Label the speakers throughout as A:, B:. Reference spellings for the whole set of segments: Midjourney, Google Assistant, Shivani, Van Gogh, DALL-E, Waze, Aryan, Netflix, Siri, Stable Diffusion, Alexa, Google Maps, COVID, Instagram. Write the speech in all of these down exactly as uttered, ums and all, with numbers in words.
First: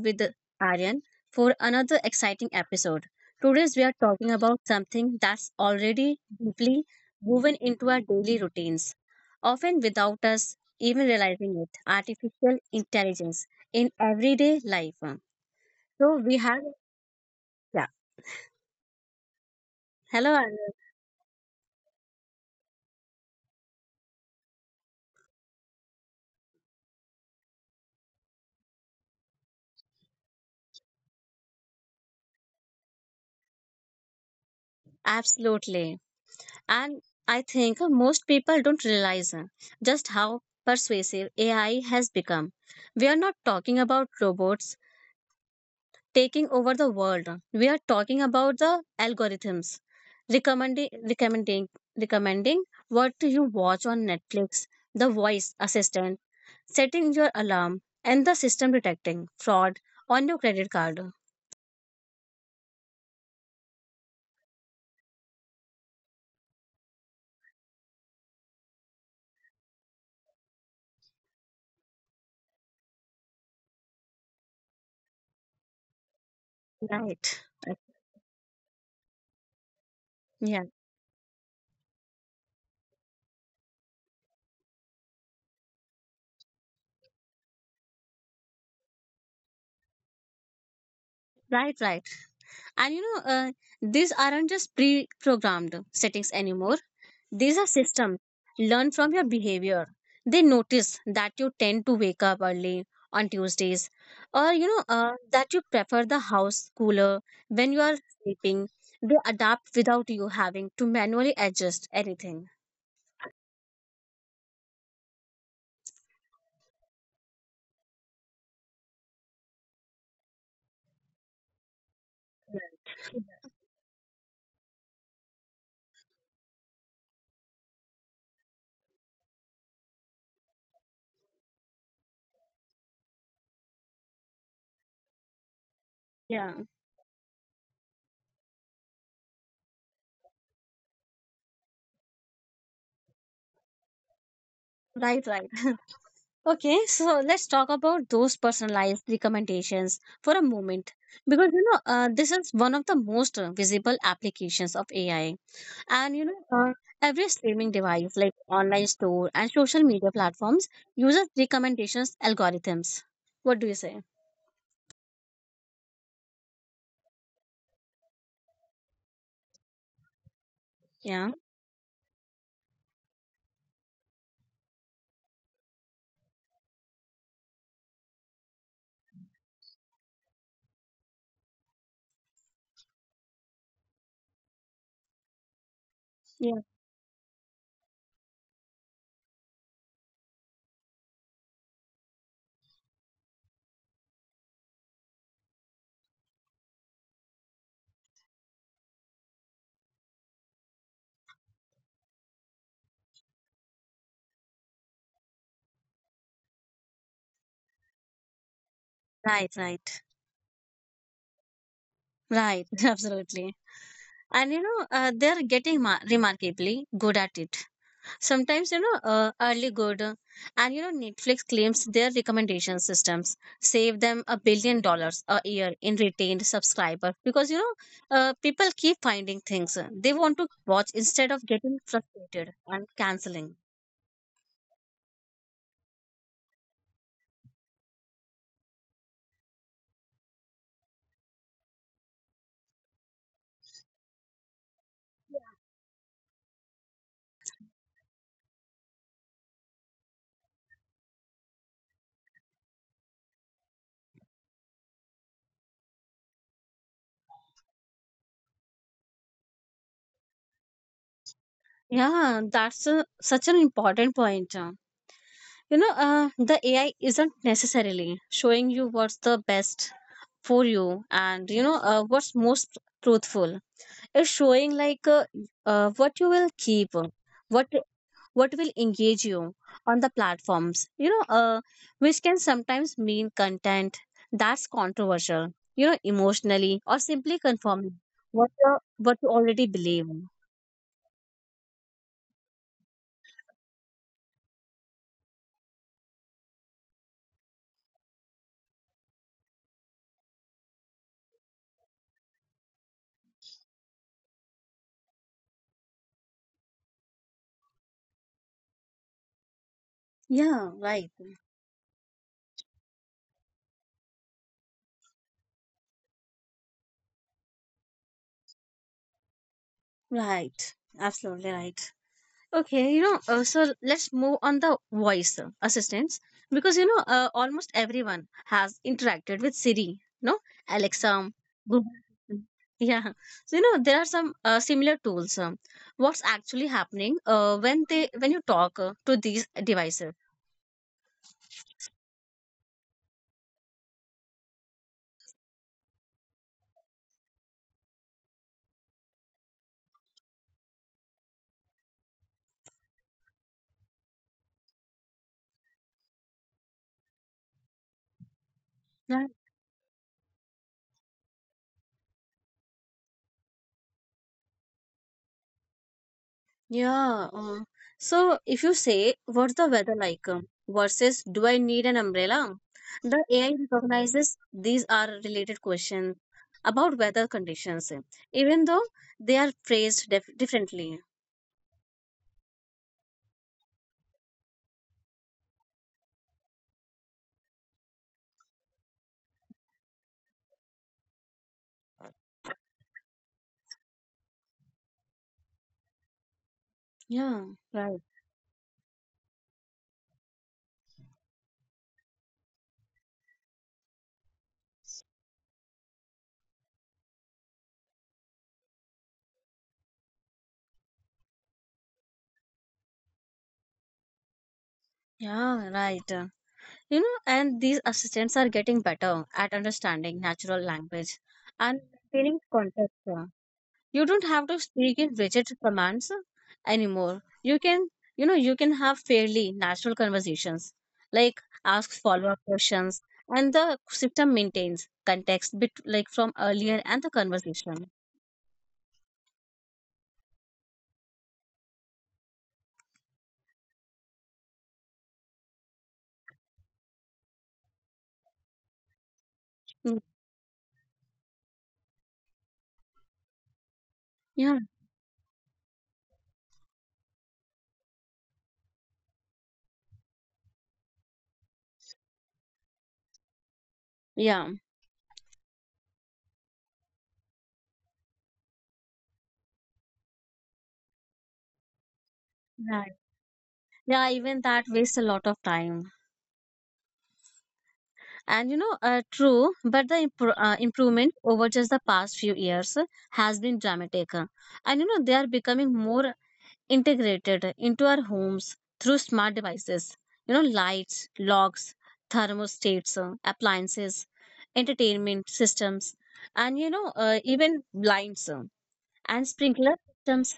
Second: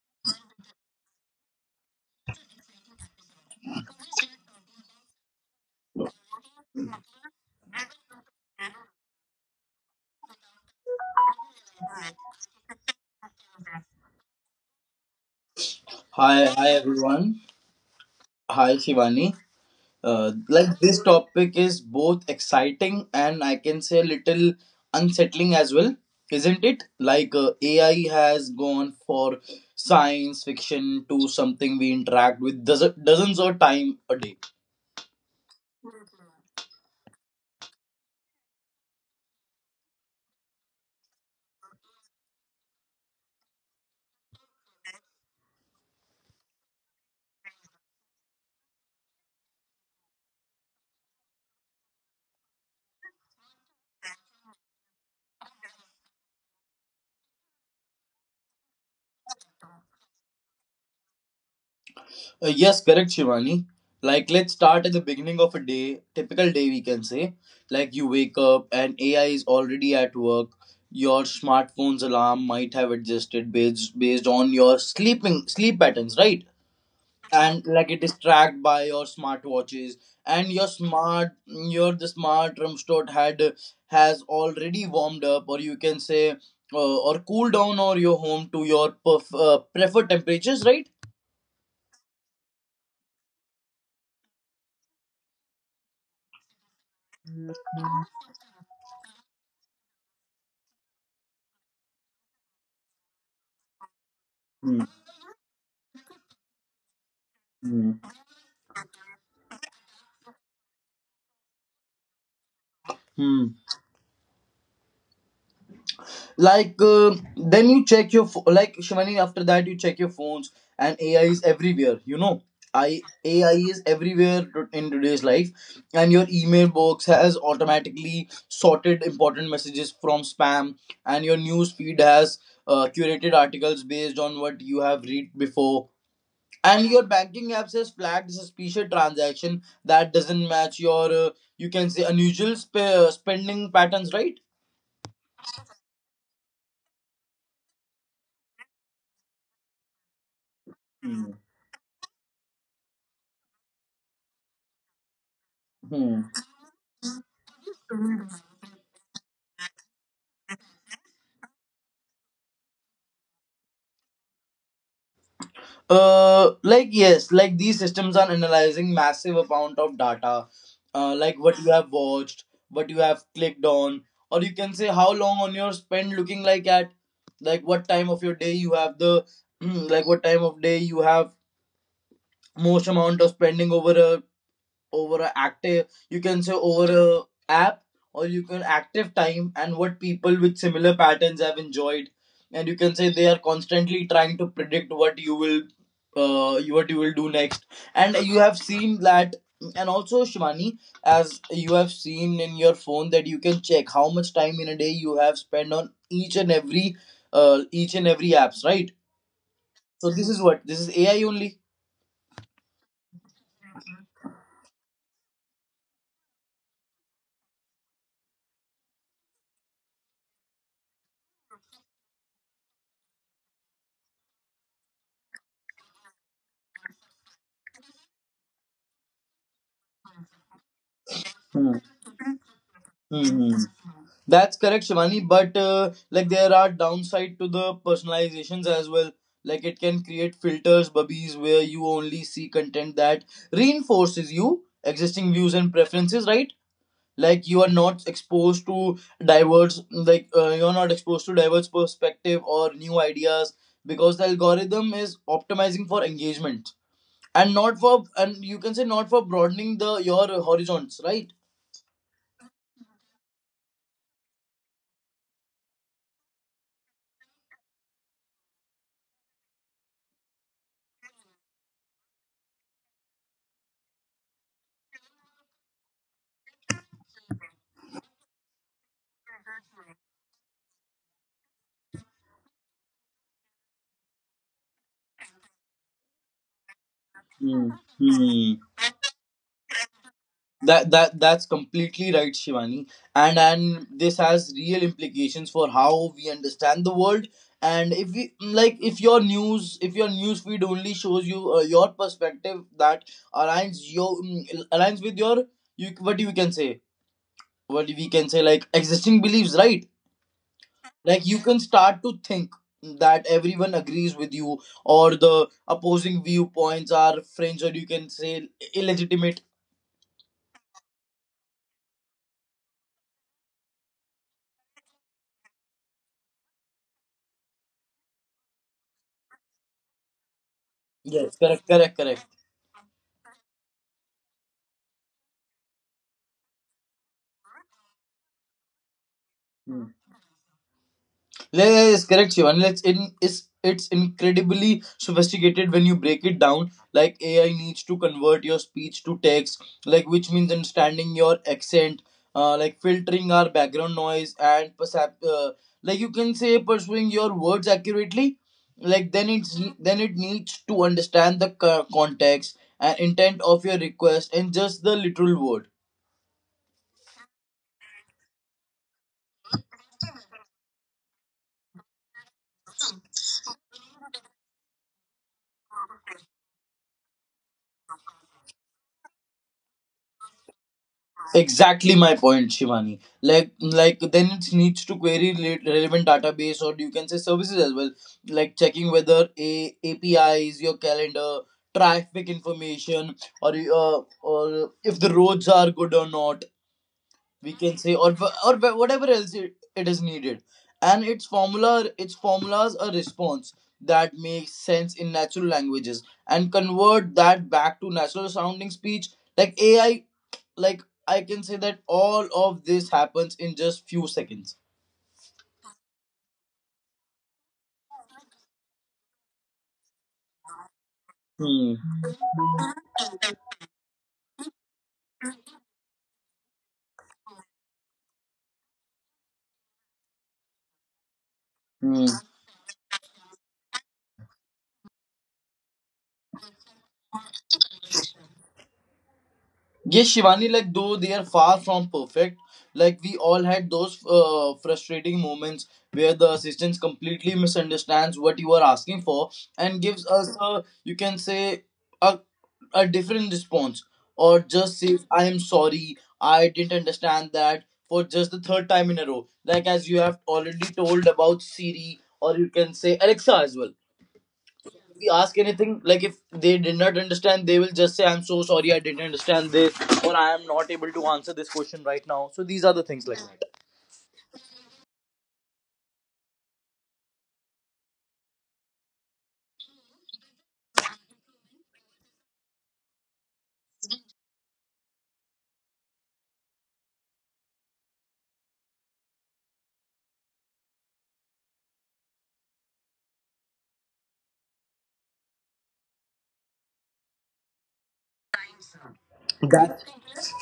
A: with Aryan for another exciting episode. Today, we are talking about something that's already deeply woven into our daily routines, often without us even realizing it artificial intelligence in everyday life. So, we
B: Hi, hi
A: have,
B: everyone.
A: yeah,
B: Hi, Shivani. Uh,
A: hello, Aryan.
B: like, this topic is both exciting and I can say little unsettling as well, isn't it? Like uh, A I has gone for science fiction to something we interact with dozen- dozens of time a day.
A: Absolutely. And I think most people don't realize uh, just how persuasive A I has become. We are not talking about robots taking over the world. We are talking about the algorithms, recommending, recommending, recommending what you watch on Netflix, the voice assistant, setting your alarm, and the system detecting fraud on your credit card.
B: Uh, yes, correct, Shivani. Like, let's start at the beginning of a day, typical day, we can say. Like, you wake up and A I is already at work. Your smartphone's alarm might have adjusted based, based on your sleeping sleep patterns, right?
A: Right.
B: And like it is tracked by your smartwatches and your
A: Yeah,
B: smart your the smart Rumstort had has already warmed up, or you can say, uh, or cooled down, or your home to your perf- uh, preferred temperatures, right?
A: right, right. And you know, uh, these aren't just pre programmed settings anymore. These are systems. Learn from your behavior. They notice that you tend to wake up early on Tuesdays, or you
B: Hmm.
A: know uh, that you prefer the house cooler when you are sleeping. They adapt without you having to manually adjust anything.
B: Hmm. Like uh, then you check your pho- like, Shivani, after that you check your phones. And AI is everywhere, you know I AI is everywhere to- in today's life. And your email box has automatically sorted important messages from spam. And your news feed has uh, curated articles based on what you have read before.
A: Yeah,
B: And your banking apps has flagged suspicious transaction that doesn't match your uh, you can say, unusual sp- spending patterns, right?
A: right, right. Okay, so let's talk about those personalized recommendations for a moment
B: Hmm.
A: because you know uh, this is one of the most uh, visible applications of A I. And you know, uh, every streaming device like online store and social media platforms uses recommendations algorithms. What do you say?
B: Uh, like, yes, like these systems are analyzing massive amount of data, uh,
A: Yeah.
B: like what you have watched, what you have clicked on, or you can say, how long on your spend looking like at, like what time of your day you have the, like what time of day you have most amount of spending over a over a active, you can say,
A: Yeah.
B: over a app, or you can active time, and what people with similar patterns have enjoyed. And you can say, they are constantly trying to predict what you will uh, you- what you will do next. And you have seen that. And also Shivani, as you have seen in your phone, that you can check how much time in a day you have spent on each and every uh, each and every apps, right?
A: Right. Right.
B: So this is what, this is AI only.
A: Right. Absolutely. And you know, uh, they're getting ma- remarkably good at it. Sometimes you know uh, early good uh, and you know Netflix claims their recommendation systems save them a billion dollars a year in retained subscriber, because you know uh, people keep finding things uh, they want to watch instead of getting frustrated and
B: Hmm.
A: canceling.
B: That's correct, Shivani. But uh, like, there are downside to the personalizations as well. Like, it can create filters, bubbies, where you only see content that reinforces you existing views and preferences, right? Like, you are not exposed to diverse, like uh, you're not exposed to diverse perspective or new ideas, because the algorithm is optimizing for engagement and not for, and you can say, not for broadening the your horizons, right?
A: Yeah, that's a, such an important point. uh. You know uh, the AI isn't necessarily showing you what's the best for you, and you know uh, what's most truthful is showing like uh, uh, what you will keep, what what will engage you on the platforms, you know uh, which can sometimes mean content that's controversial, you know emotionally, or simply
B: Hmm.
A: confirming what uh, what you already believe.
B: that that that's completely right, Shivani. And and this has real implications for how we understand the world. And if we like, if your news if your news feed only shows you uh, your perspective that aligns your mm, aligns with your, you what you can say, what we can say, like, existing beliefs, right?
A: Yeah, right,
B: Like, you can start to think that everyone agrees with you, or the opposing viewpoints are fringe, or you can say, illegitimate.
A: right. Absolutely right. Okay, you know, uh, so let's move on the voice uh, assistants, because you know uh, almost everyone has interacted with Siri, no, Alexa,
B: Yes, correct,
A: Google.
B: correct, correct.
A: Assistant. Yeah, so you know there are some uh, similar tools. Um, what's actually happening uh, when they when you talk uh, to these devices?
B: Yeah, yeah, yes, correct, Shivan. Let's in, is it's incredibly sophisticated when you break it down. Like, A I needs to convert your speech to text, like, which means understanding your accent, uh, like, filtering our background noise and percep- uh, like, you can say, pursuing your words accurately. Like, then it's then it needs to understand the co- context and intent of your request, and just the literal word.
A: Yeah. Uh, so if you say, what's the weather like um, versus do I need an umbrella? The A I recognizes these are related questions about weather conditions, eh, even though they are phrased dif- differently.
B: Exactly my point, Shivani. Like, like then it needs to query re- relevant database, or you can say, services as well. Like, checking whether a APIs, your calendar, traffic information, or uh, or if the roads are good or not.
A: Yeah,
B: We can say,
A: right.
B: or wh- or wh- whatever else it, it is needed. And its formula, its formulas a response that makes sense in natural languages, and convert that back to natural sounding speech. Like, AI, like, I can say that all of this happens in just few seconds.
A: Yeah, right. Uh, You know, and these assistants are getting better at understanding natural language and
B: Hmm.
A: feeling context. uh, you don't have to speak in rigid commands anymore. You can, you know, you can have fairly natural conversations, like ask
B: Hmm.
A: follow-up questions, and the system maintains context bit like from earlier and the conversation.
B: Yes, Shivani, like, though they are far from perfect, like, we all had those uh, frustrating moments where the assistant completely misunderstands what you are asking for, and
A: Mm,
B: gives us a, you can say, a, a different response, or
A: yeah,
B: just says, I am sorry, I didn't understand that, for just the third time in a row. Like, as you have already told about Siri, or you can say, Alexa as well.
A: yeah,
B: We ask anything, like, if they did not understand, they will just say, I'm so sorry, I didn't understand this, or I am not able to answer this question right now. So these are the things,
A: right,
B: like that.
A: yeah, even that wastes a lot of time. And you know uh, true, but the impro- uh, improvement over just the past few years has been dramatic, and you know they are becoming more integrated into our homes through smart devices, you know lights, locks, thermostats, uh, appliances, entertainment systems, and you know uh, even blinds uh, and sprinkler
B: That
A: systems.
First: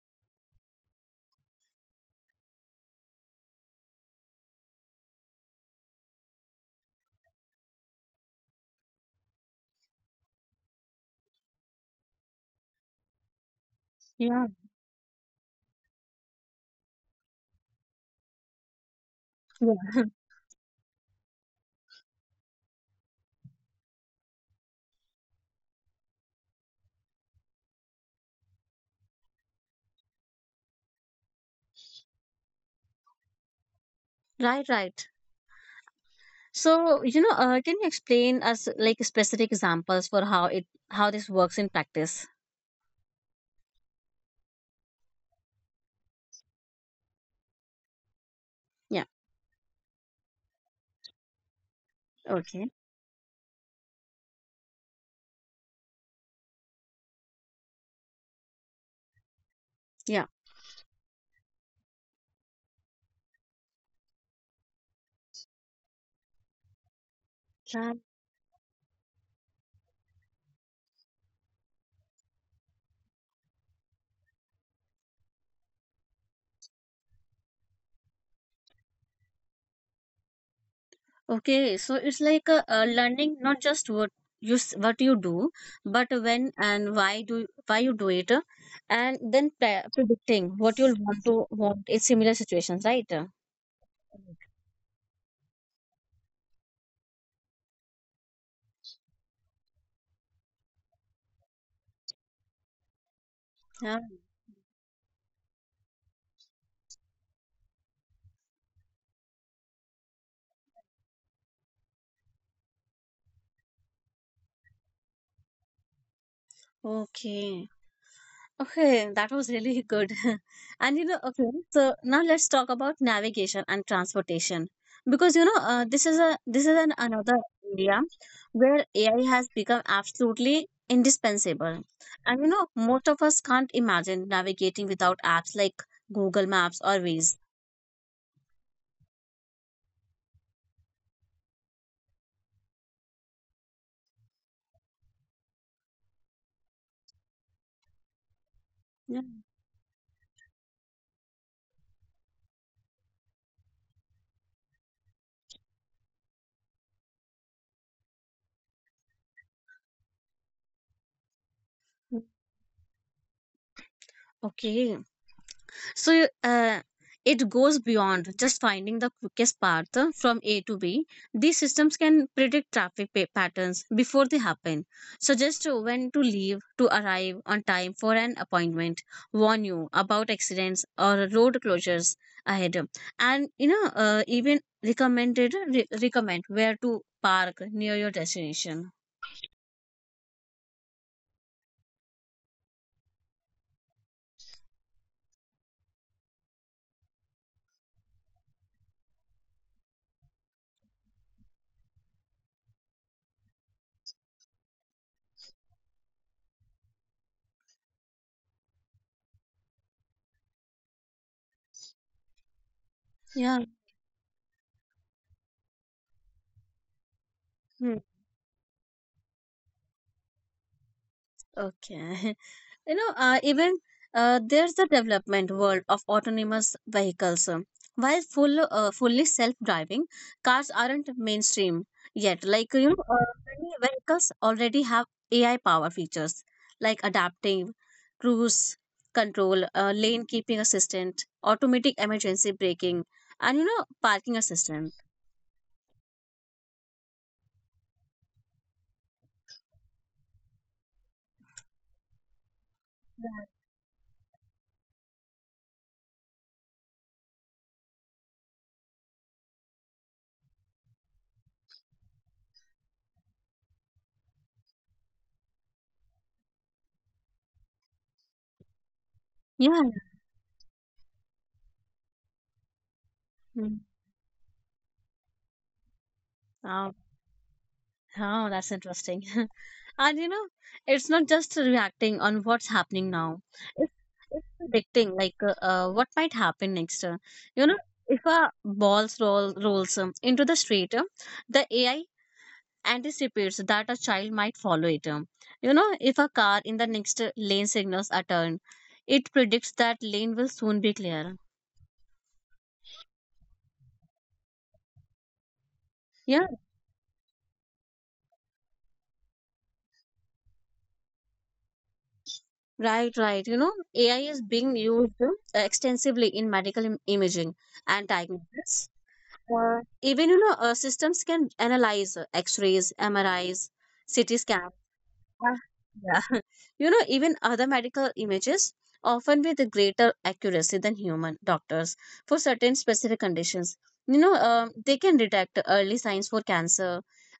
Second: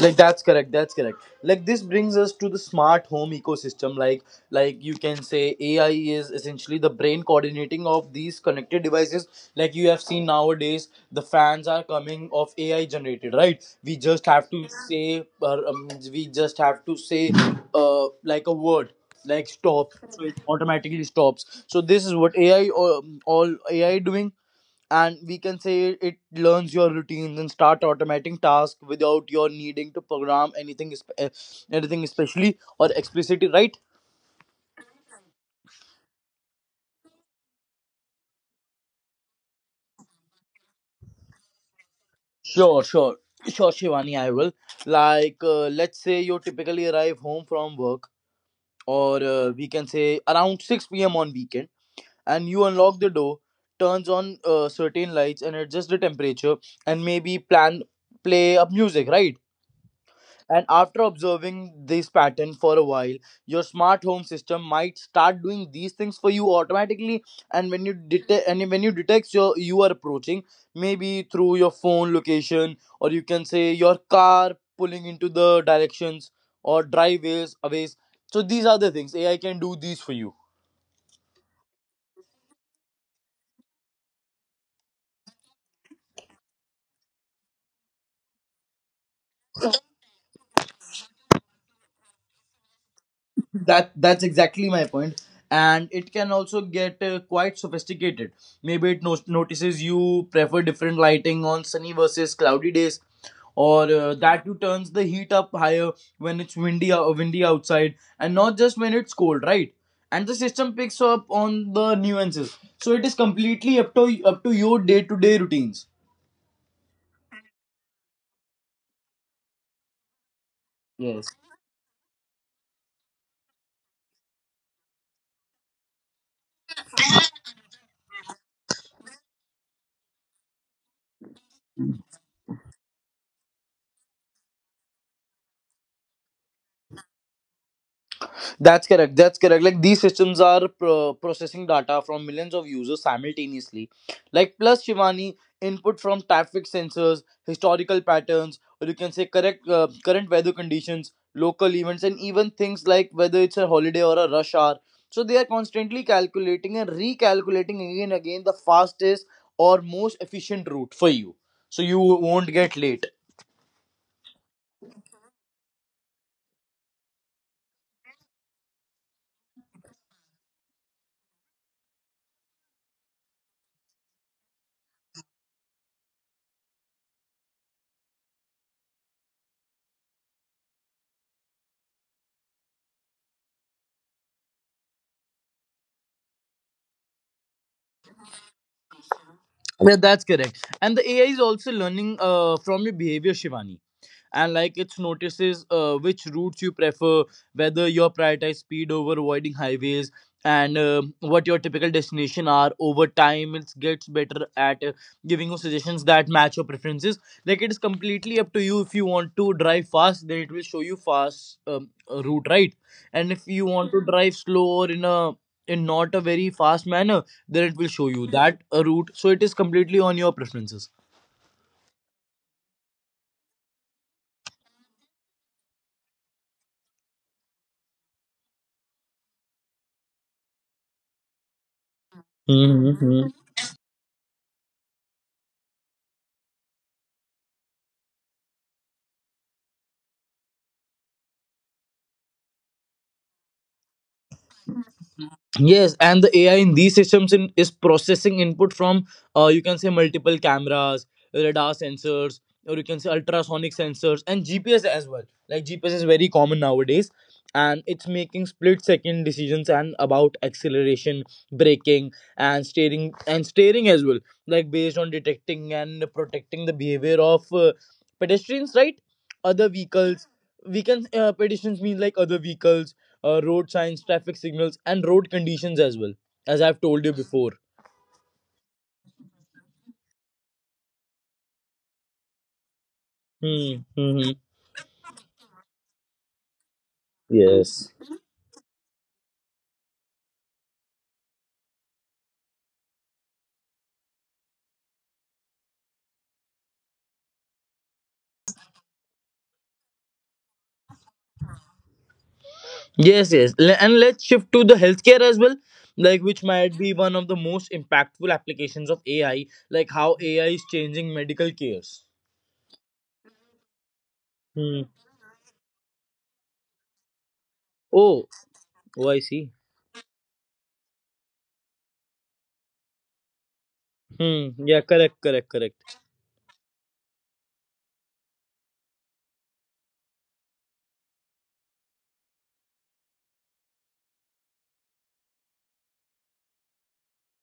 B: like that's correct, that's correct. Like, this brings us to the smart home ecosystem. like like you can say, AI is essentially the brain coordinating of these connected devices. Like, you have seen nowadays the fans are coming of AI generated, right? We just
A: Yeah,
B: have to say, or um, we just have to say uh, like a word like stop,
A: yeah.
B: so it automatically stops. So this is what AI, or all AI doing. And we can say, it learns your routines and start automating tasks without your needing to program anything espe- eh, anything especially or explicitly, right?
A: Right, right. So you know uh, can you explain us like specific examples for how it how this works in practice?
B: Sure, sure, sure, Shivani, I will. Like uh, let's say you typically arrive home from work,
A: Yeah,
B: or uh, we can say, around six p m on weekend, and you
A: okay,
B: unlock the door, turns on uh, certain lights, and adjust the temperature, and maybe plan, play up music, right?
A: yeah.
B: And after observing this pattern for a while, your smart home system might start doing these things for you automatically. And when you detect and when you detect your you are approaching, maybe through your phone location, or you can say, your car pulling into the directions, or driveways aways. So these are the things A I can do these for you.
A: Okay, so it's like a uh, learning, not just what you s- what you do, but when and why do why you do it, uh, and then pre- predicting what you'll want to want in similar situations, right?
B: that that's exactly my point. And it can also get uh, quite sophisticated. Maybe it no- notices you prefer different lighting on sunny versus cloudy days, or
A: Yeah.
B: uh, that you turns the heat up higher when it's windy uh, windy outside, and not just when it's cold, right? And the system picks up on the nuances, so it is completely up to up to your day to day routines.
A: Okay. Okay, that was really good. And you know, okay, so now let's talk about navigation and transportation, because you know uh, this is a this is an another area where A I has become absolutely indispensable. And you know, most of us can't imagine navigating without apps like Google Maps or Waze.
B: That's correct, that's correct. Like, these systems are pro- processing data from millions of users simultaneously. Like, plus Shivani, input from traffic sensors, historical patterns, or you can
A: Yeah.
B: say, correct uh, current weather conditions, local events, and even things like whether it's a holiday or a rush hour. So they are constantly calculating and recalculating again and again the fastest or most efficient route for you, so you won't get late.
A: Okay. So uh, it goes beyond just finding the quickest path from A to B. These systems can predict traffic pa- patterns before they happen, suggest when to leave to arrive on time for an appointment, warn you about accidents or road closures ahead, and you know uh, even recommended re- recommend where to park near your destination.
B: Yeah, that's correct. And the A I is also learning uh, from your behavior, Shivani. And like, it notices uh, which routes you prefer, whether you're prioritize speed over avoiding highways, and um what your typical destination are. Over time, it gets better at uh, giving you suggestions that match your preferences. Like, it is completely up to you. If you want to drive fast, then it will show you fast um, uh, route, right? And if you
A: Yeah.
B: want to drive slow, or in a, in not a very fast manner, then it will show
A: Hmm.
B: you that a route. So it is completely on your preferences.
A: Okay. You know uh, even uh, there's the development world of autonomous vehicles. Um, while full uh, fully self-driving cars aren't mainstream yet, like you know
B: Hmm.
A: uh, many vehicles already have AI power features like adaptive cruise control, uh, lane keeping assistant, automatic emergency braking, and you know parking assistant.
B: Yes, and the A I in these systems in, is processing input from uh, you can say, multiple cameras, radar sensors, or you can say,
A: Yeah,
B: ultrasonic sensors and G P S as well. Like, G P S is very common nowadays, and it's making split second decisions, and about acceleration, braking, and steering and steering as well. Like, based on detecting and protecting the behavior of uh, pedestrians, right? Other
A: yeah.
B: vehicles. We can, uh, pedestrians mean, like, other vehicles, uh, road
A: Hmm.
B: signs, traffic signals, and road conditions as well, as I've
A: Wow.
B: told you before.
A: Oh, that's interesting. And you know, it's not just reacting on what's happening now.
B: Hmm.
A: It's,
B: Hmm.
A: it's predicting like uh, uh, what might happen next. Uh, you know,
B: Yes.
A: if a ball roll rolls um, into the street, um, the A I anticipates that a child might follow it. um. You know, if a car in the next uh, lane signals a turn, it predicts that lane will soon be clear.
B: Yes, yes. Le- And let's shift to the healthcare as well, like, which
A: Yeah,
B: might be one of the most impactful applications of A I, like how A I is changing medical cares.
A: right, right. You know, A I is being
B: Hmm.
A: used uh, extensively in medical im- imaging and
B: Oh,
A: diagnosis.
B: oh, I see.
A: Uh, even you know uh, systems can analyze uh, x-rays, mris, ct
B: Hmm.
A: scan.
B: Yeah, correct, correct,
A: Uh,
B: correct.
A: yeah you know even other medical images, often with greater accuracy than human doctors for certain specific conditions. You know um, they can detect early signs for cancer,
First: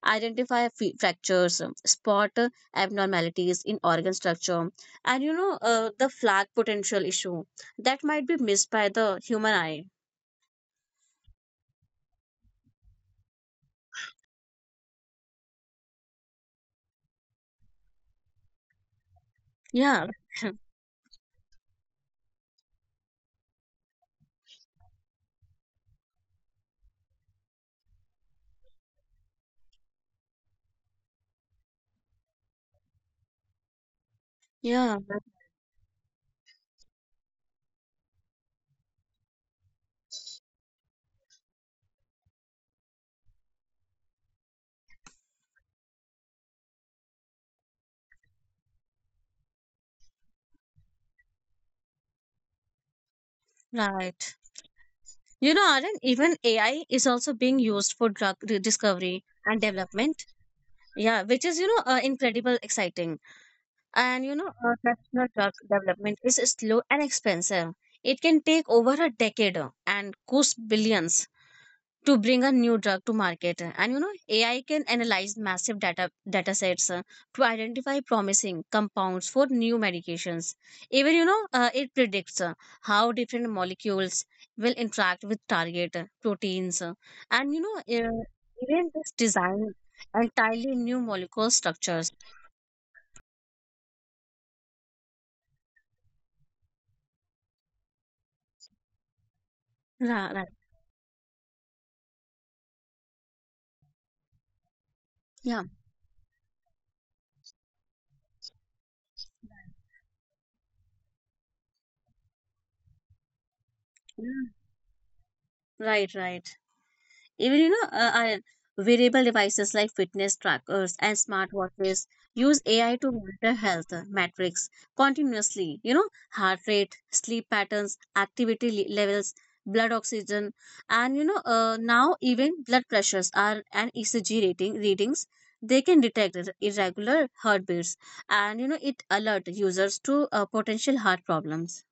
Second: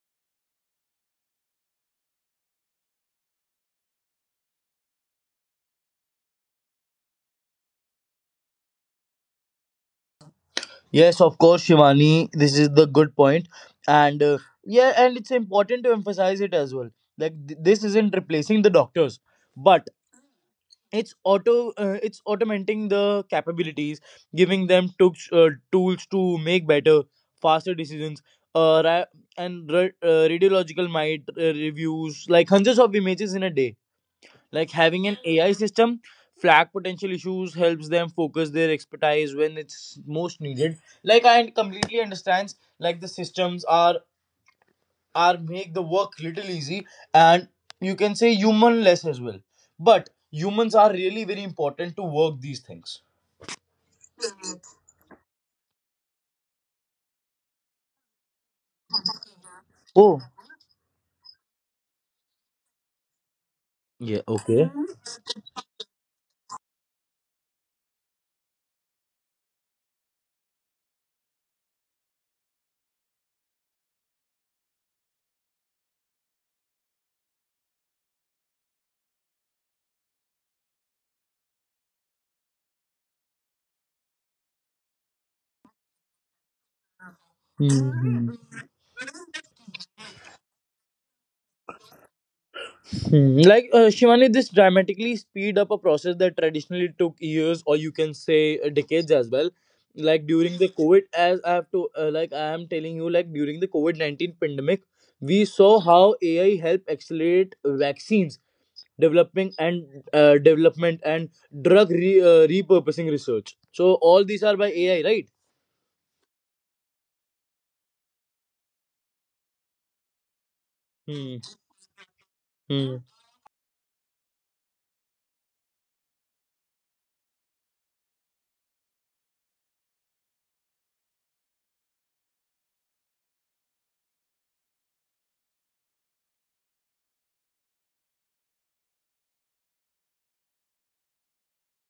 A: identify f- fractures, um, spot uh, abnormalities in organ structure, and you know uh, the flag potential issue that might be missed by the human eye.
B: Yes, of course, Shivani. This is the good point, and uh, yeah, and it's important to emphasize it as well. Like, th- this isn't replacing the doctors, but
A: Yeah,
B: it's auto uh, it's automating the capabilities, giving them to, uh, tools to make better, faster decisions, uh, ra- and ra- uh, radiological might uh, reviews like hundreds of images in a day, like
A: yeah,
B: having an AI system flag potential issues helps them focus their expertise when it's most needed. Like, I completely understands, like the systems are are make the work little easy, and you can say, human less as well. But humans are really very important to work these things.
A: right. You know, Arun, even A I is also being used for drug re- discovery and
B: Oh,
A: development. Yeah, which is, you know, uh, incredible exciting.
B: yeah,
A: And, you know,
B: okay.
A: uh, traditional drug development is slow and expensive. It can take over a decade uh, and cost billions to bring a new drug to market. Uh, and you know AI can analyze massive data data sets uh, to identify promising compounds for new medications. Even you know uh, it predicts uh, how different molecules will interact with target uh, proteins, uh, and you know uh,
B: Mhm.
A: even this design entirely new molecule structures.
B: Hmm, like uh, Shivani, this dramatically speed up a process that traditionally took years, or you can say, uh, decades as well. Like
A: Right, right.
B: during the COVID, as I have to, uh, like I am telling you, like during the COVID nineteen pandemic, we
A: Yeah.
B: saw how A I helped accelerate vaccines developing and uh, development and drug re- uh, repurposing research. So all these
A: Yeah.
B: are by AI, right?
A: Right, right. Even you know, uh, uh, wearable devices like fitness trackers and
B: Hmm.
A: smartwatches use A I
B: Hmm.
A: to monitor health metrics continuously. You know, heart rate, sleep patterns, activity le- levels, blood oxygen, and you know, uh, now even blood pressures are and E C G rating readings. They can detect ir- irregular heartbeats, and you know, it alert users to uh, potential heart problems.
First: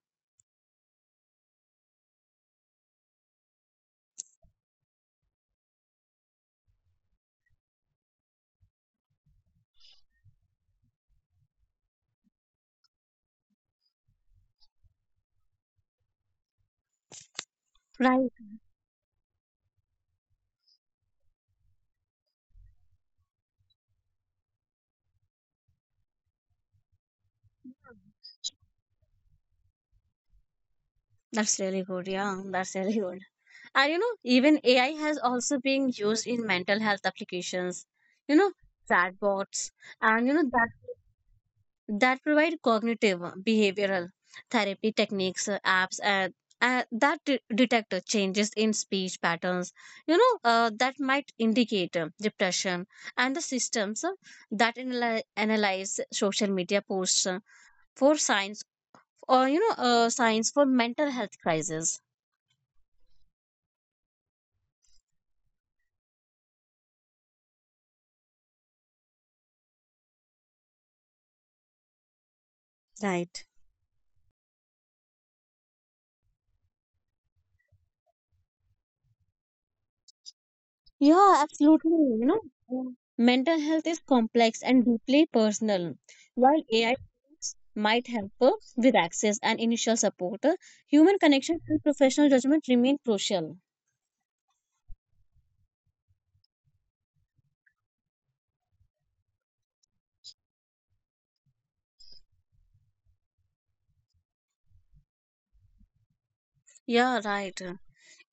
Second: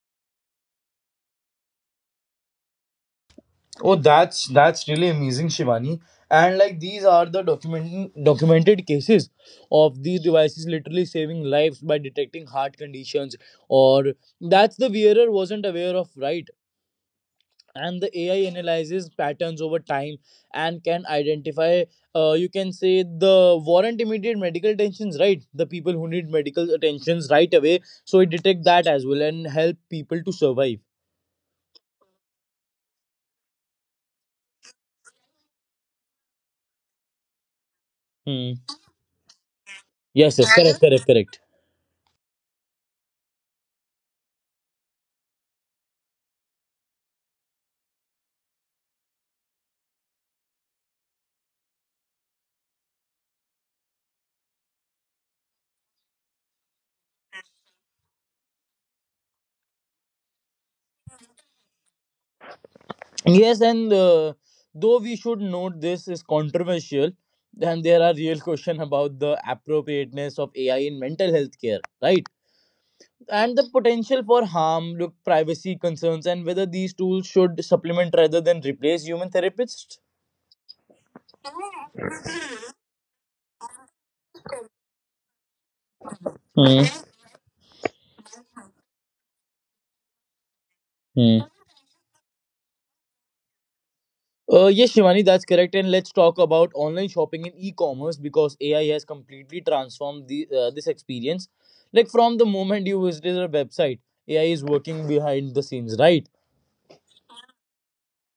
B: Oh, that's that's really amazing, Shivani. And like these are the document documented cases of these devices literally saving lives by detecting heart conditions, or that's the wearer wasn't aware of, right? And the
A: Right.
B: AI analyzes patterns over time and can identify, uh, you can say, the warrant immediate medical attentions, right? The people who need medical attentions right away, so it detect that as well and help people to survive.
A: That's really good. Yeah, that's really good. And you know, even A I has also been used in mental health applications, you know,
B: Hmm.
A: chatbots, and you
B: Yes,
A: know
B: yes,
A: that
B: correct, correct, correct.
A: that provide cognitive uh, behavioral therapy techniques, uh, apps, and uh, that de- detect uh, changes in speech patterns, you know, uh, that might indicate uh, depression, and the systems uh, that analy- analyze social media posts uh, for signs, or you know, uh, signs for mental health crisis.
B: Yes, and uh, though we should note this is controversial, and there are real question about the appropriateness of AI in mental health care, right?
A: Right.
B: And the potential for harm, look, privacy concerns, and whether these tools should supplement rather than replace human therapists.
A: Yeah, absolutely. You know, Mm. mental health is complex and deeply personal. While
B: Hmm.
A: A I tools might help uh, with access and initial support, uh, human
B: Hmm.
A: connection and professional judgment remain crucial.
B: Uh, yes, Shivani, that's correct. And let's talk about online shopping and e-commerce because A I has completely transformed the uh, this experience. Like from the moment you visited a website, A I is working behind the scenes, right?
A: Yeah, right.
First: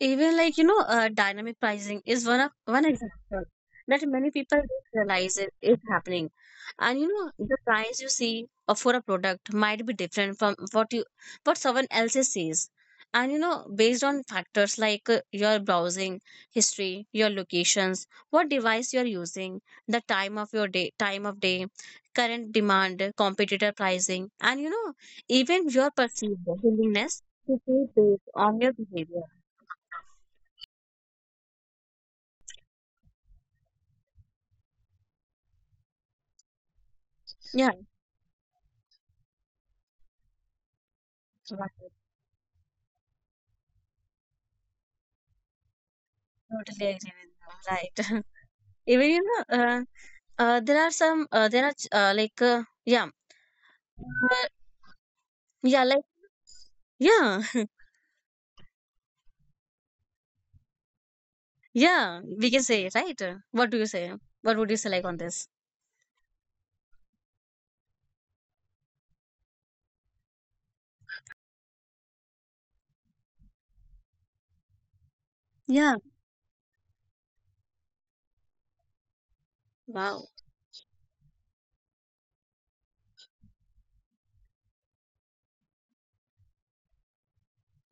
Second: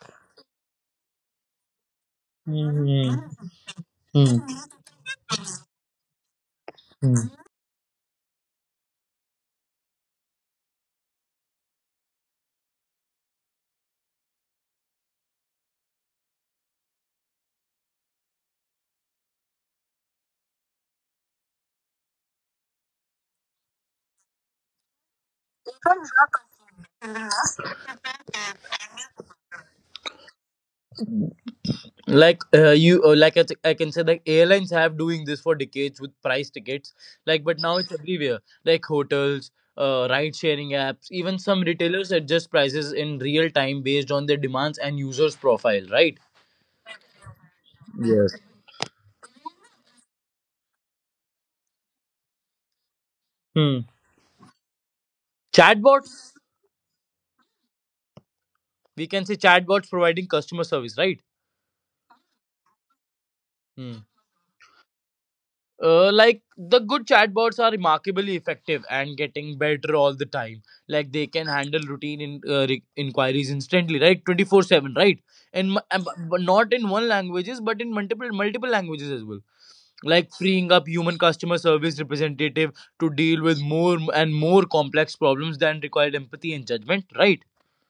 A: Even like you know, uh, dynamic pricing is one of one
B: Hmm.
A: example that many
B: Hmm.
A: people don't realize it is happening. And you know, the price you see uh, for a product might be different from what you what someone else sees. And you know, based on factors like uh, your browsing history, your locations, what device you are using, the time of your day, time of day, current demand, competitor pricing, and you know, even your perceived willingness to pay based on your behavior.
B: Like uh, you uh, like I, th- I can say like airlines have doing this for decades with price tickets, like, but
A: Yeah,
B: now it's everywhere, like hotels, uh, ride sharing apps, even some retailers adjust prices in real time based on their demands and users profile, right?
A: right. Totally agree with you. Right.
B: Yes.
A: Even you know, uh, uh, there are some, uh, there are uh, like, uh, yeah,
B: Hmm.
A: uh, yeah, like,
B: Chatbots.
A: yeah,
B: We can say chatbots providing customer service, right?
A: yeah, we can say, right? What do you
B: Hmm.
A: say? What would you say like on this?
B: Uh, like the good chatbots are remarkably effective and getting better all the time. Like they can handle routine in, uh, re- inquiries instantly, right? Twenty four seven, right? And mu-
A: Yeah.
B: and bu- but not in one languages, but in multiple multiple languages as well.
A: Wow.
B: Like freeing up human customer service representative to deal with more and more complex problems than required empathy and judgment, right?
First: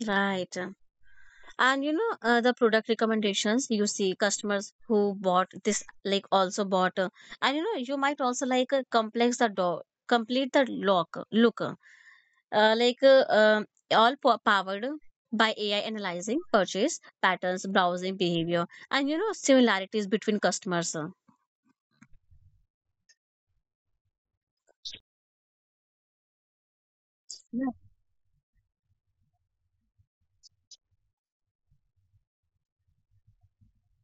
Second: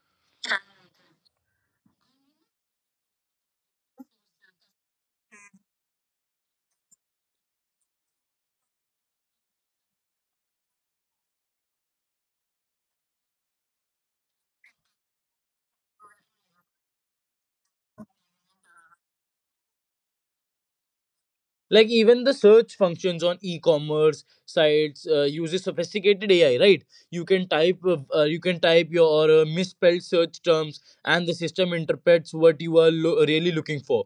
A: Right. And you know, uh, the product recommendations, you see customers who bought this, like, also bought, uh, and you know, you might also like uh, complex the door, complete the lock, look. uh, like uh, um, all po- powered by A I analyzing purchase patterns, browsing behavior, and you know similarities between customers. uh.
B: Like even the search functions on e-commerce sites uh, uses sophisticated AI, right? You can
A: Yeah.
B: type uh, uh, you can type your uh, misspelled search terms, and the system interprets what you are lo- really looking for.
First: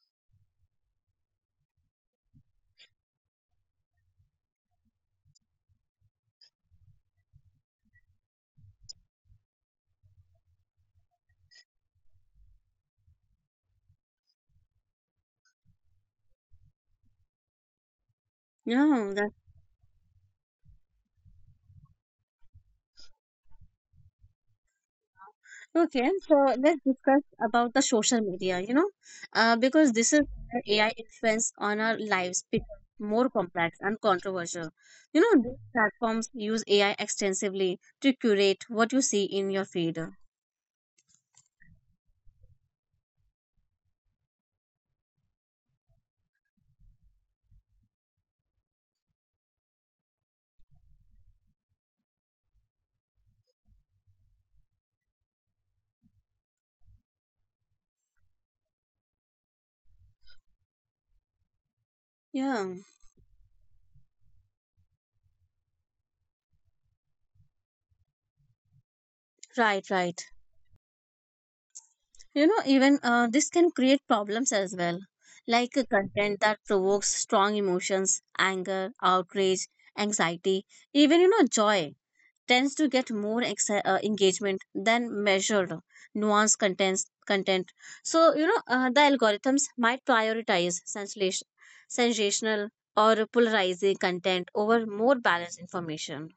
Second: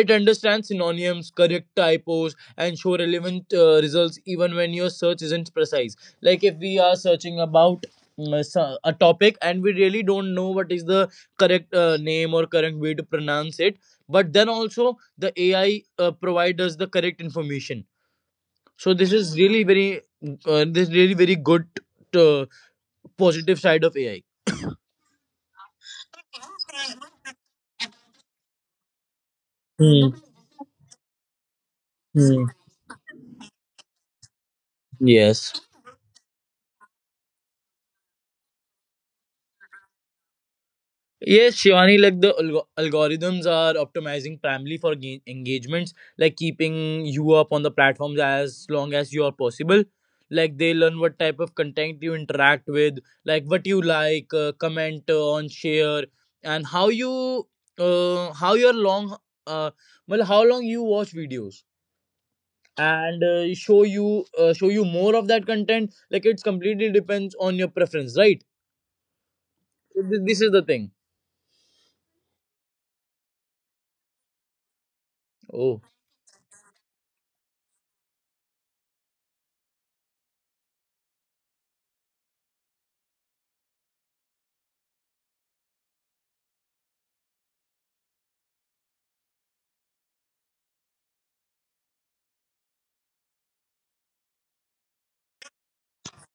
B: It understands synonyms, correct typos, and show relevant uh, results even when your search isn't precise. Like if we are searching about, mm, so- a topic, and we really don't know what is the correct uh, name or correct way to pronounce it, but then also the A I uh, provide us the correct information. So this
A: Yeah, that,
B: is really very uh, this really very good, uh, positive side of A I.
A: okay. So let's discuss about the social media. You know, uh, because
B: Hmm.
A: this is where A I influence on our
B: Hmm.
A: lives becomes more complex and controversial. You know,
B: Yes.
A: these platforms use A I extensively to curate what you see in your feed.
B: Yes, Shivani, like the alg- algorithms are optimizing primarily for ga- engagements, like keeping you up on the platforms as long as you are possible. Like they learn what type of content you interact with, like what you like, uh, comment on, share, and how you, uh, how your long, uh, well, how long you watch videos,
A: Yeah,
B: and uh, show you, uh, show you more of that content. Like it's completely depends on your preference, right?
A: right,
B: So thi-
A: right.
B: This is the thing.
A: You know even uh, this can create problems as well, like
B: Oh.
A: uh, content that provokes strong emotions, anger, outrage, anxiety, even you know joy, tends to get more ex- uh, engagement than measured nuanced contents content. So you know uh, the algorithms might prioritize sensation, sensational or polarizing content over more balanced information.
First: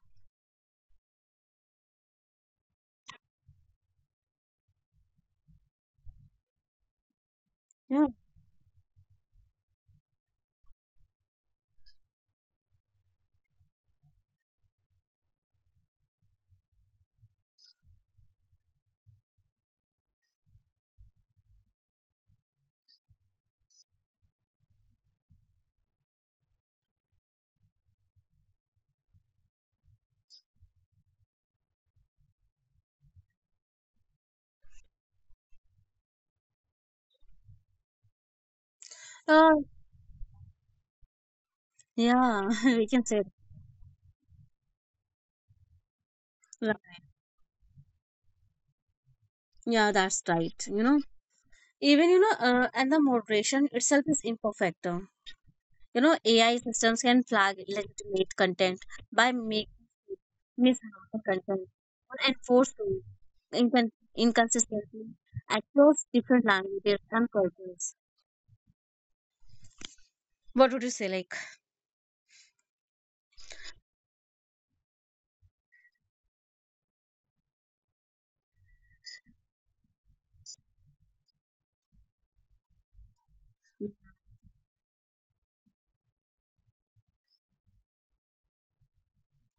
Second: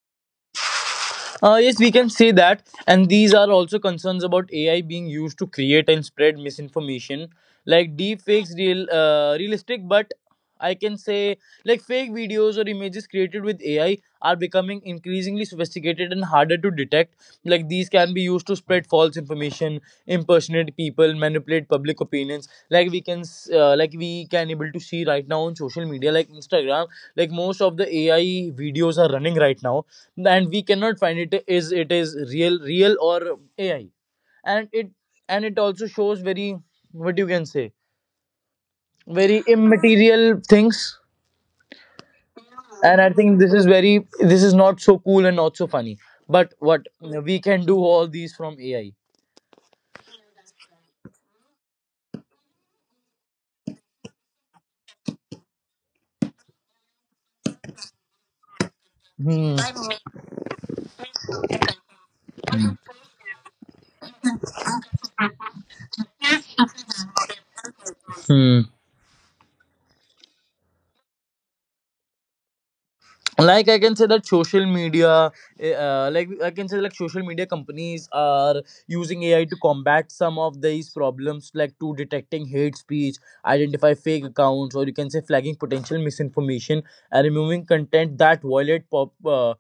B: Uh, yes, we can say that. And these are also concerns about A I being used to create and spread misinformation, like
A: Yeah,
B: deep fakes, real, uh, realistic, but I can say like fake videos or images created with A I are becoming increasingly sophisticated and harder to detect. Like these can be used to spread false information, impersonate people, manipulate public opinions. Like we can s- uh, like we can able to see right now on social media, like Instagram, like most of the AI videos are running right now, and we cannot find it is it is real real or AI. And it, and it also shows very, what you can say, very
A: uh,
B: immaterial things.
A: yeah, we
B: And
A: can
B: I
A: say
B: think this is very, this is not so cool and not so funny, but
A: that.
B: what we can do, all these from AI.
A: Yeah, that's right, you know. Even you know, uh, and the moderation itself is imperfect. uh, You know, A I systems can flag illegitimate content by
B: Hmm.
A: make misleading content or enforce
B: Hmm.
A: rules, incon- inconsistency across different languages and cultures.
B: Hmm.
A: What would you say? Like,
B: Like I can say that social media, eh, uh, like I can say like social media companies are using AI to combat some of these problems, like to detecting hate speech, identify fake accounts, or you can say flagging potential misinformation, and removing content that violate pop, uh,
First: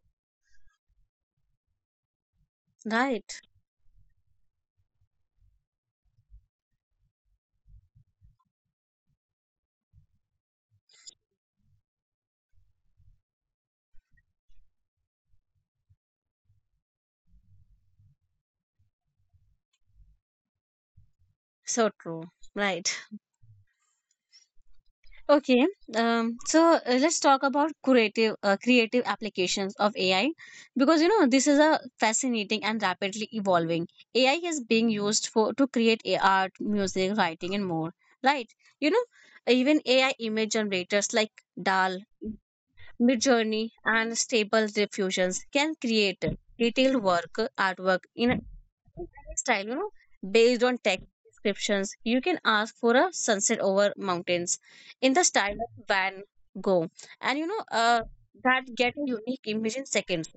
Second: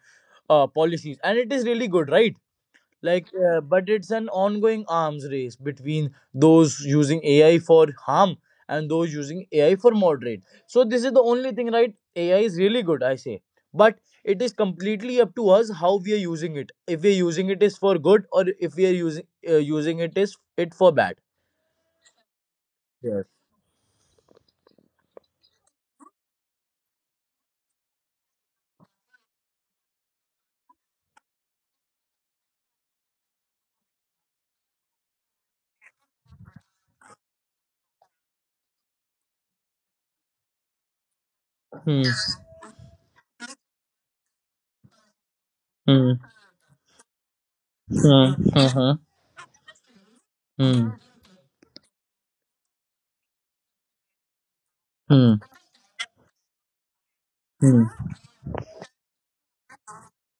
B: uh, policies, and it is really good, right? Like
A: right?
B: uh, but it's an ongoing arms race between those using AI for harm and those using AI for moderate. So this is the only thing, right? AI is really good, I say, but it is completely up to us how we are using it. If we are using it is for good, or if we are using uh, using it is it for bad.
A: So true. Right.
B: Yes.
A: Okay, um, so uh, let's talk about creative uh, creative applications of A I, because you know this is a fascinating and rapidly evolving. A I is being used for to create a- art, music, writing, and more. Right? You know, even A I image generators like
B: Hmm.
A: D A L, Midjourney, and Stable Diffusions can
B: Hmm.
A: create detailed work artwork
B: Hmm.
A: in
B: Huh.
A: style, you know, based on
B: Hmm.
A: text descriptions. You can ask for a sunset over mountains in the
B: Hmm.
A: style of Van Gogh, and you know,
B: Hmm.
A: uh, that get a unique image in seconds.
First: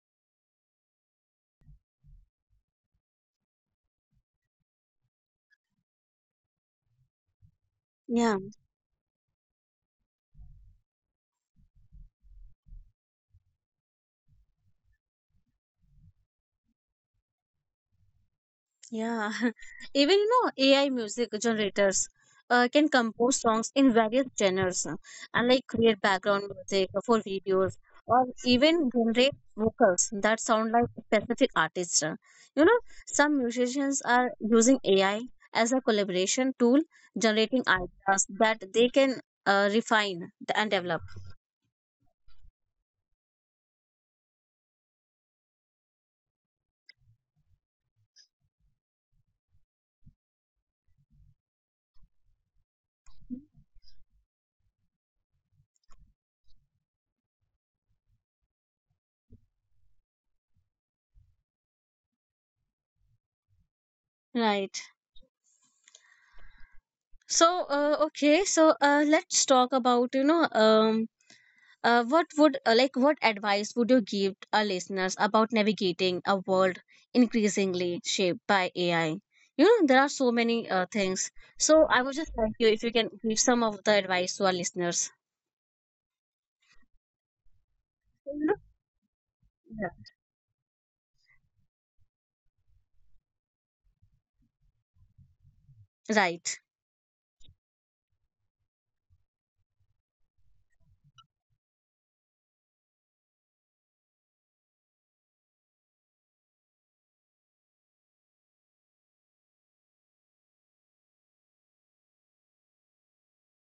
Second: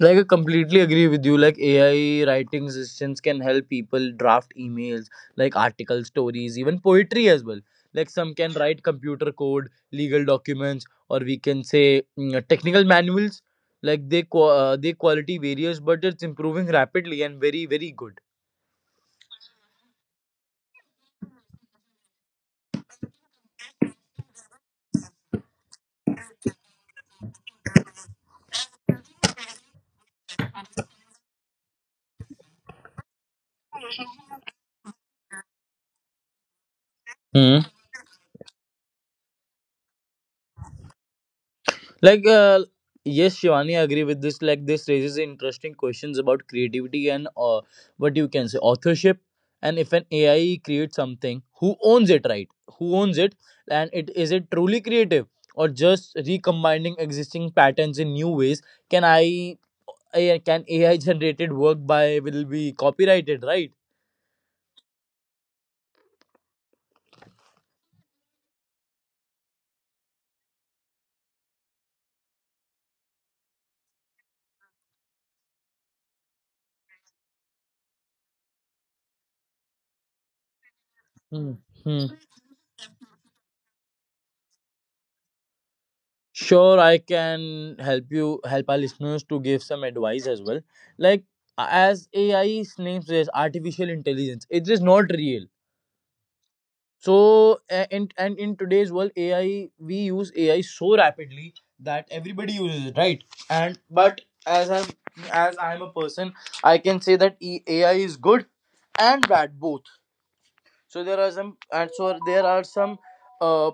B: Like I completely agree with you. Like A I writing systems can help people draft emails, like article stories, even poetry as well. Like some
A: Yeah.
B: can write computer code, legal documents, or we can say, mm, uh, technical manuals. Like they qua uh, they quality varies, but it's improving rapidly and very very good.
A: Yeah, even you know A I music generators uh, can compose songs in various genres, uh, and like create background music for videos or even generate vocals that sound like specific artists. uh. You know, some musicians are using A I as a collaboration tool, generating ideas that they can uh, refine and develop.
B: Like, uh, yes, Shivani, I agree with this. Like, this raises interesting questions about creativity and, uh, what you can say, authorship. And if an A I creates something, who owns it, right? Who owns it? And it is it truly creative, or just recombining existing patterns in new ways? Can I, I can A I generated work by will be copyrighted, right?
A: Right. So, uh, okay, so uh, let's talk about you know um Uh, what would uh, like what advice would you give our listeners about navigating a world increasingly shaped by A I? You know, there are so many uh, things.
B: Hmm.
A: So I
B: Hmm.
A: would just like you if you can give some of the advice to our listeners.
B: Sure, I can help you
A: Yeah.
B: help our listeners to give some advice as well. Like, as A I's name says, artificial intelligence, it is not real.
A: Right.
B: So a- and and in today's world, A I, we use A I so rapidly that everybody uses it, right? And but as I'm as I'm a person, I can say that E- A I is good and bad both. So there are some, and so there are some, uh,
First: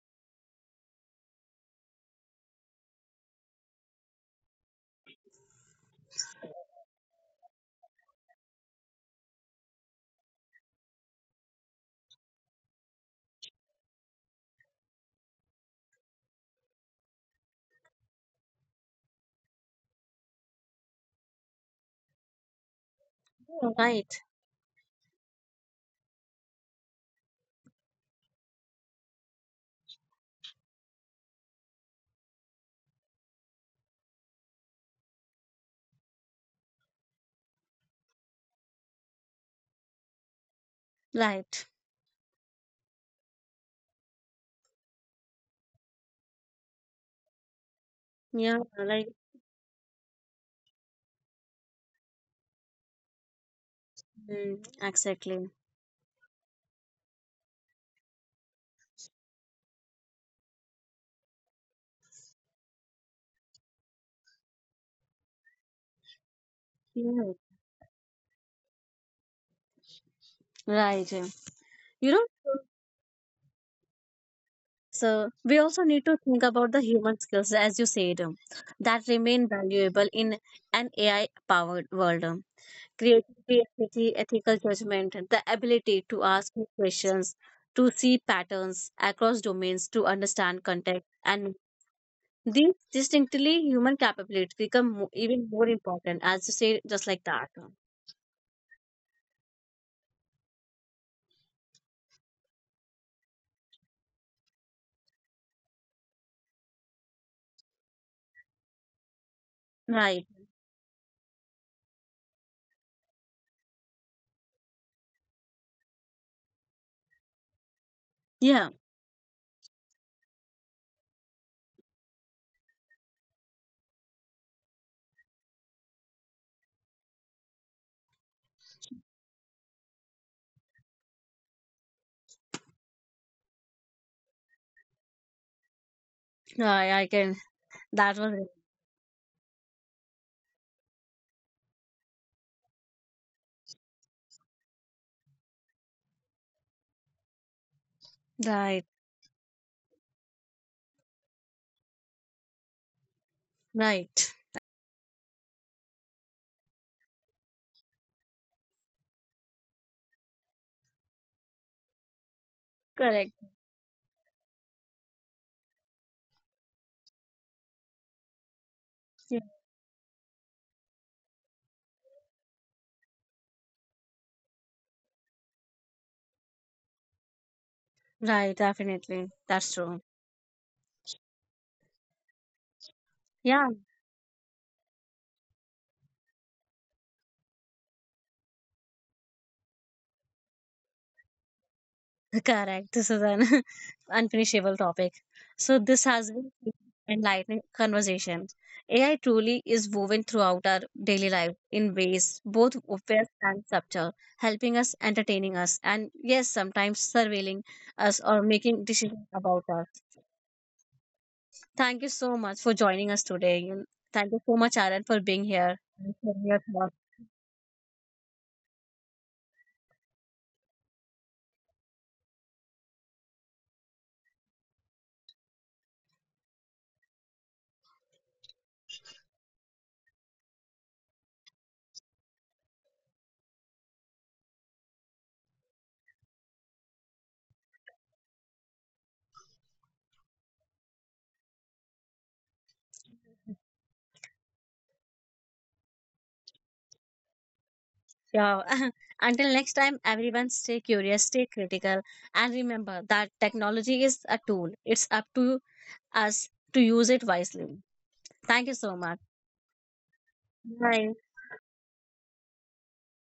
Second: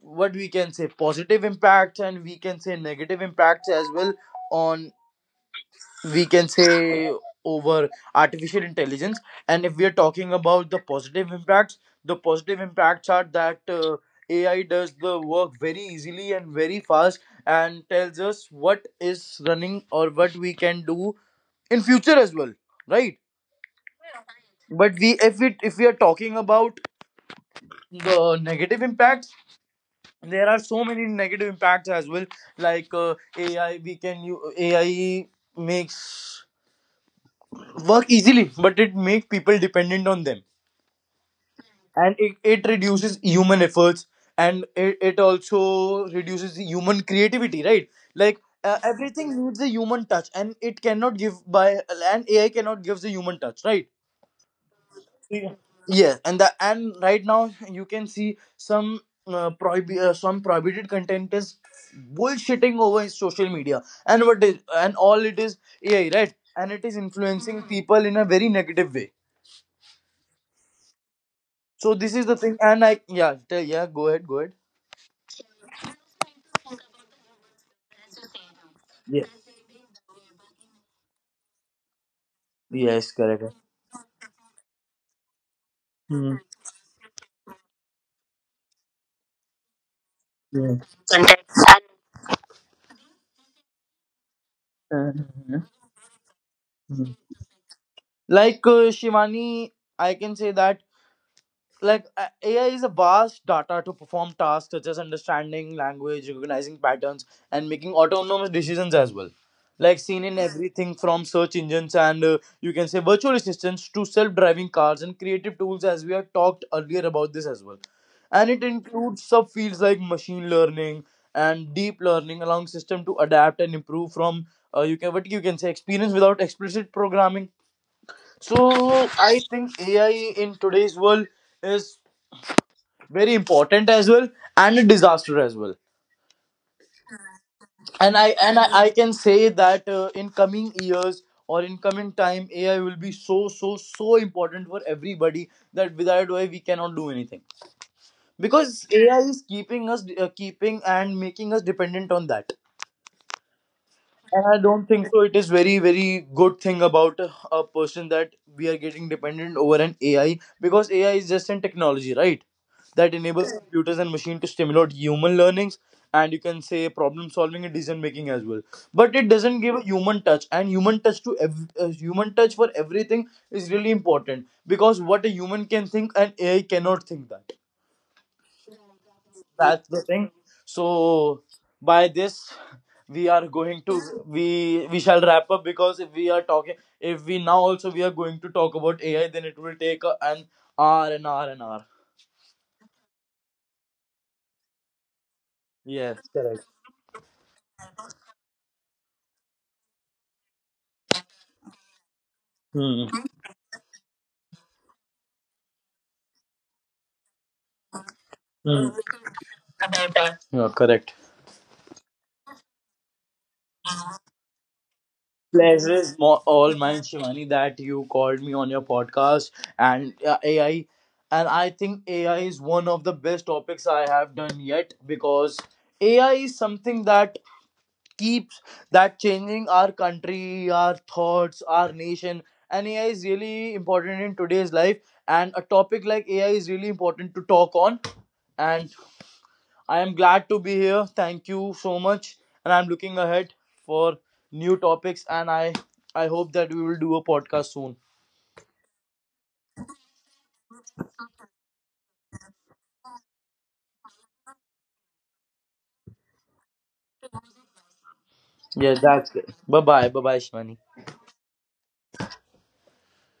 B: what we can say, positive impacts, and we can say negative impacts as well, on, we can say, over artificial intelligence. And if we are talking about the positive impacts, the positive impacts are that, uh, AI does the work very easily and very fast, and tells us what is running or what we can do in future as well, right?
A: Yeah. Right.
B: But we, if we if we are talking about the negative impact, there are so many negative impacts as well. Like uh, ai we can u- AI makes work easily, but it makes people dependent on them,
A: Right.
B: and it, it reduces human efforts, and it, it also reduces the human creativity, right? Like
A: Yeah,
B: uh,
A: like
B: everything needs a human touch, and it cannot give by, and AI cannot give the human touch, right?
A: mm, exactly.
B: Yes, and the, and right now you can see some uh, prohib- uh, some prohibited content is bullshitting over in social media, and what is and all it is A I, right? And it is
A: Yeah.
B: influencing Mhm. people in a very negative way.
A: Right. Yeah.
B: So
A: You
B: this is
A: know,
B: the thing, and I yeah tell, yeah go ahead, go ahead.
A: so we also need to think about the human skills, as you said, um, that
B: Yeah.
A: remain valuable in an A I-powered world. um.
B: Yes, correct.
A: Creativity, ethical judgment, the ability to
B: Hmm.
A: ask new questions, to see patterns across domains, to understand
B: Yeah.
A: context, and these distinctly human capabilities become mo- even
B: Mhm.
A: more important, as you say, just
B: Mhm.
A: like that.
B: Like uh, Shivani, I can say that like uh, a- AI is a vast data to perform tasks such as understanding language, recognizing patterns, and making autonomous decisions as well. Like seen
A: Right.
B: in everything from search engines and, uh, you can say, virtual assistants to self-driving cars and creative tools, as we had talked earlier about this as well. And it
A: Yeah.
B: includes subfields like machine learning and deep learning, allowing system to adapt and improve from uh, you can, what you can say, experience without explicit programming. So I think A I in today's world is very important as well and a disaster as well.
A: I, I can.
B: and
A: That
B: i
A: was it.
B: and i, I can say that uh, in coming years or in coming time, AI will be so so so important for everybody that without AI we cannot do anything, because
A: Right.
B: AI is keeping us, uh, keeping and making us dependent on that.
A: Right.
B: And I don't think so it is very, very good thing about a person that we are getting dependent over an A I, because A I is just an technology, right? That
A: Correct.
B: enables Correct. Computers and machine to stimulate human learnings, and you can say problem solving and decision making as well. But it
A: Yeah.
B: doesn't give a human touch, and human touch to ev- uh, human touch for everything is really important, because what a human can think, an A I cannot think that.
A: Right. Definitely. That's
B: That's the
A: true.
B: thing. So by this we are
A: Yeah.
B: going to, we we shall wrap up, because if we are talking, if we now also we are going to talk about AI, then it will take uh, an hour and hour and hour
A: Correct. This is an unfinishable topic. So this
B: Yes,
A: has been
B: correct.
A: enlightening conversation. A I truly is woven throughout our daily life in ways both
B: Hmm.
A: obvious and subtle, helping us, entertaining us, and yes, sometimes surveilling us or making
B: Hmm.
A: decisions about us.
B: Yeah, correct.
A: Thank you so much for joining us today. And thank you so much, Aaron, for being here
B: Pleasure
A: and
B: is mo-
A: sharing your
B: all
A: thoughts.
B: mine, Shivani, that you called me on your podcast and uh, A I. And I think A I is one of the best topics I have done yet, because A I is something that keeps, that changing our country, our thoughts, our nation. And A I is really important in today's life. And a topic like A I is really important to talk on. And I am glad to be here. Thank you so much. And I'm looking ahead for new topics. And I I hope that we will do a podcast soon.
A: Yeah. Until next time, everyone stay curious, stay critical, and remember that technology is a tool. It's up to us to use it wisely. Thank you
B: Yeah,
A: so much.
B: that's good. Bye bye. Bye bye, Shivani.
A: Bye.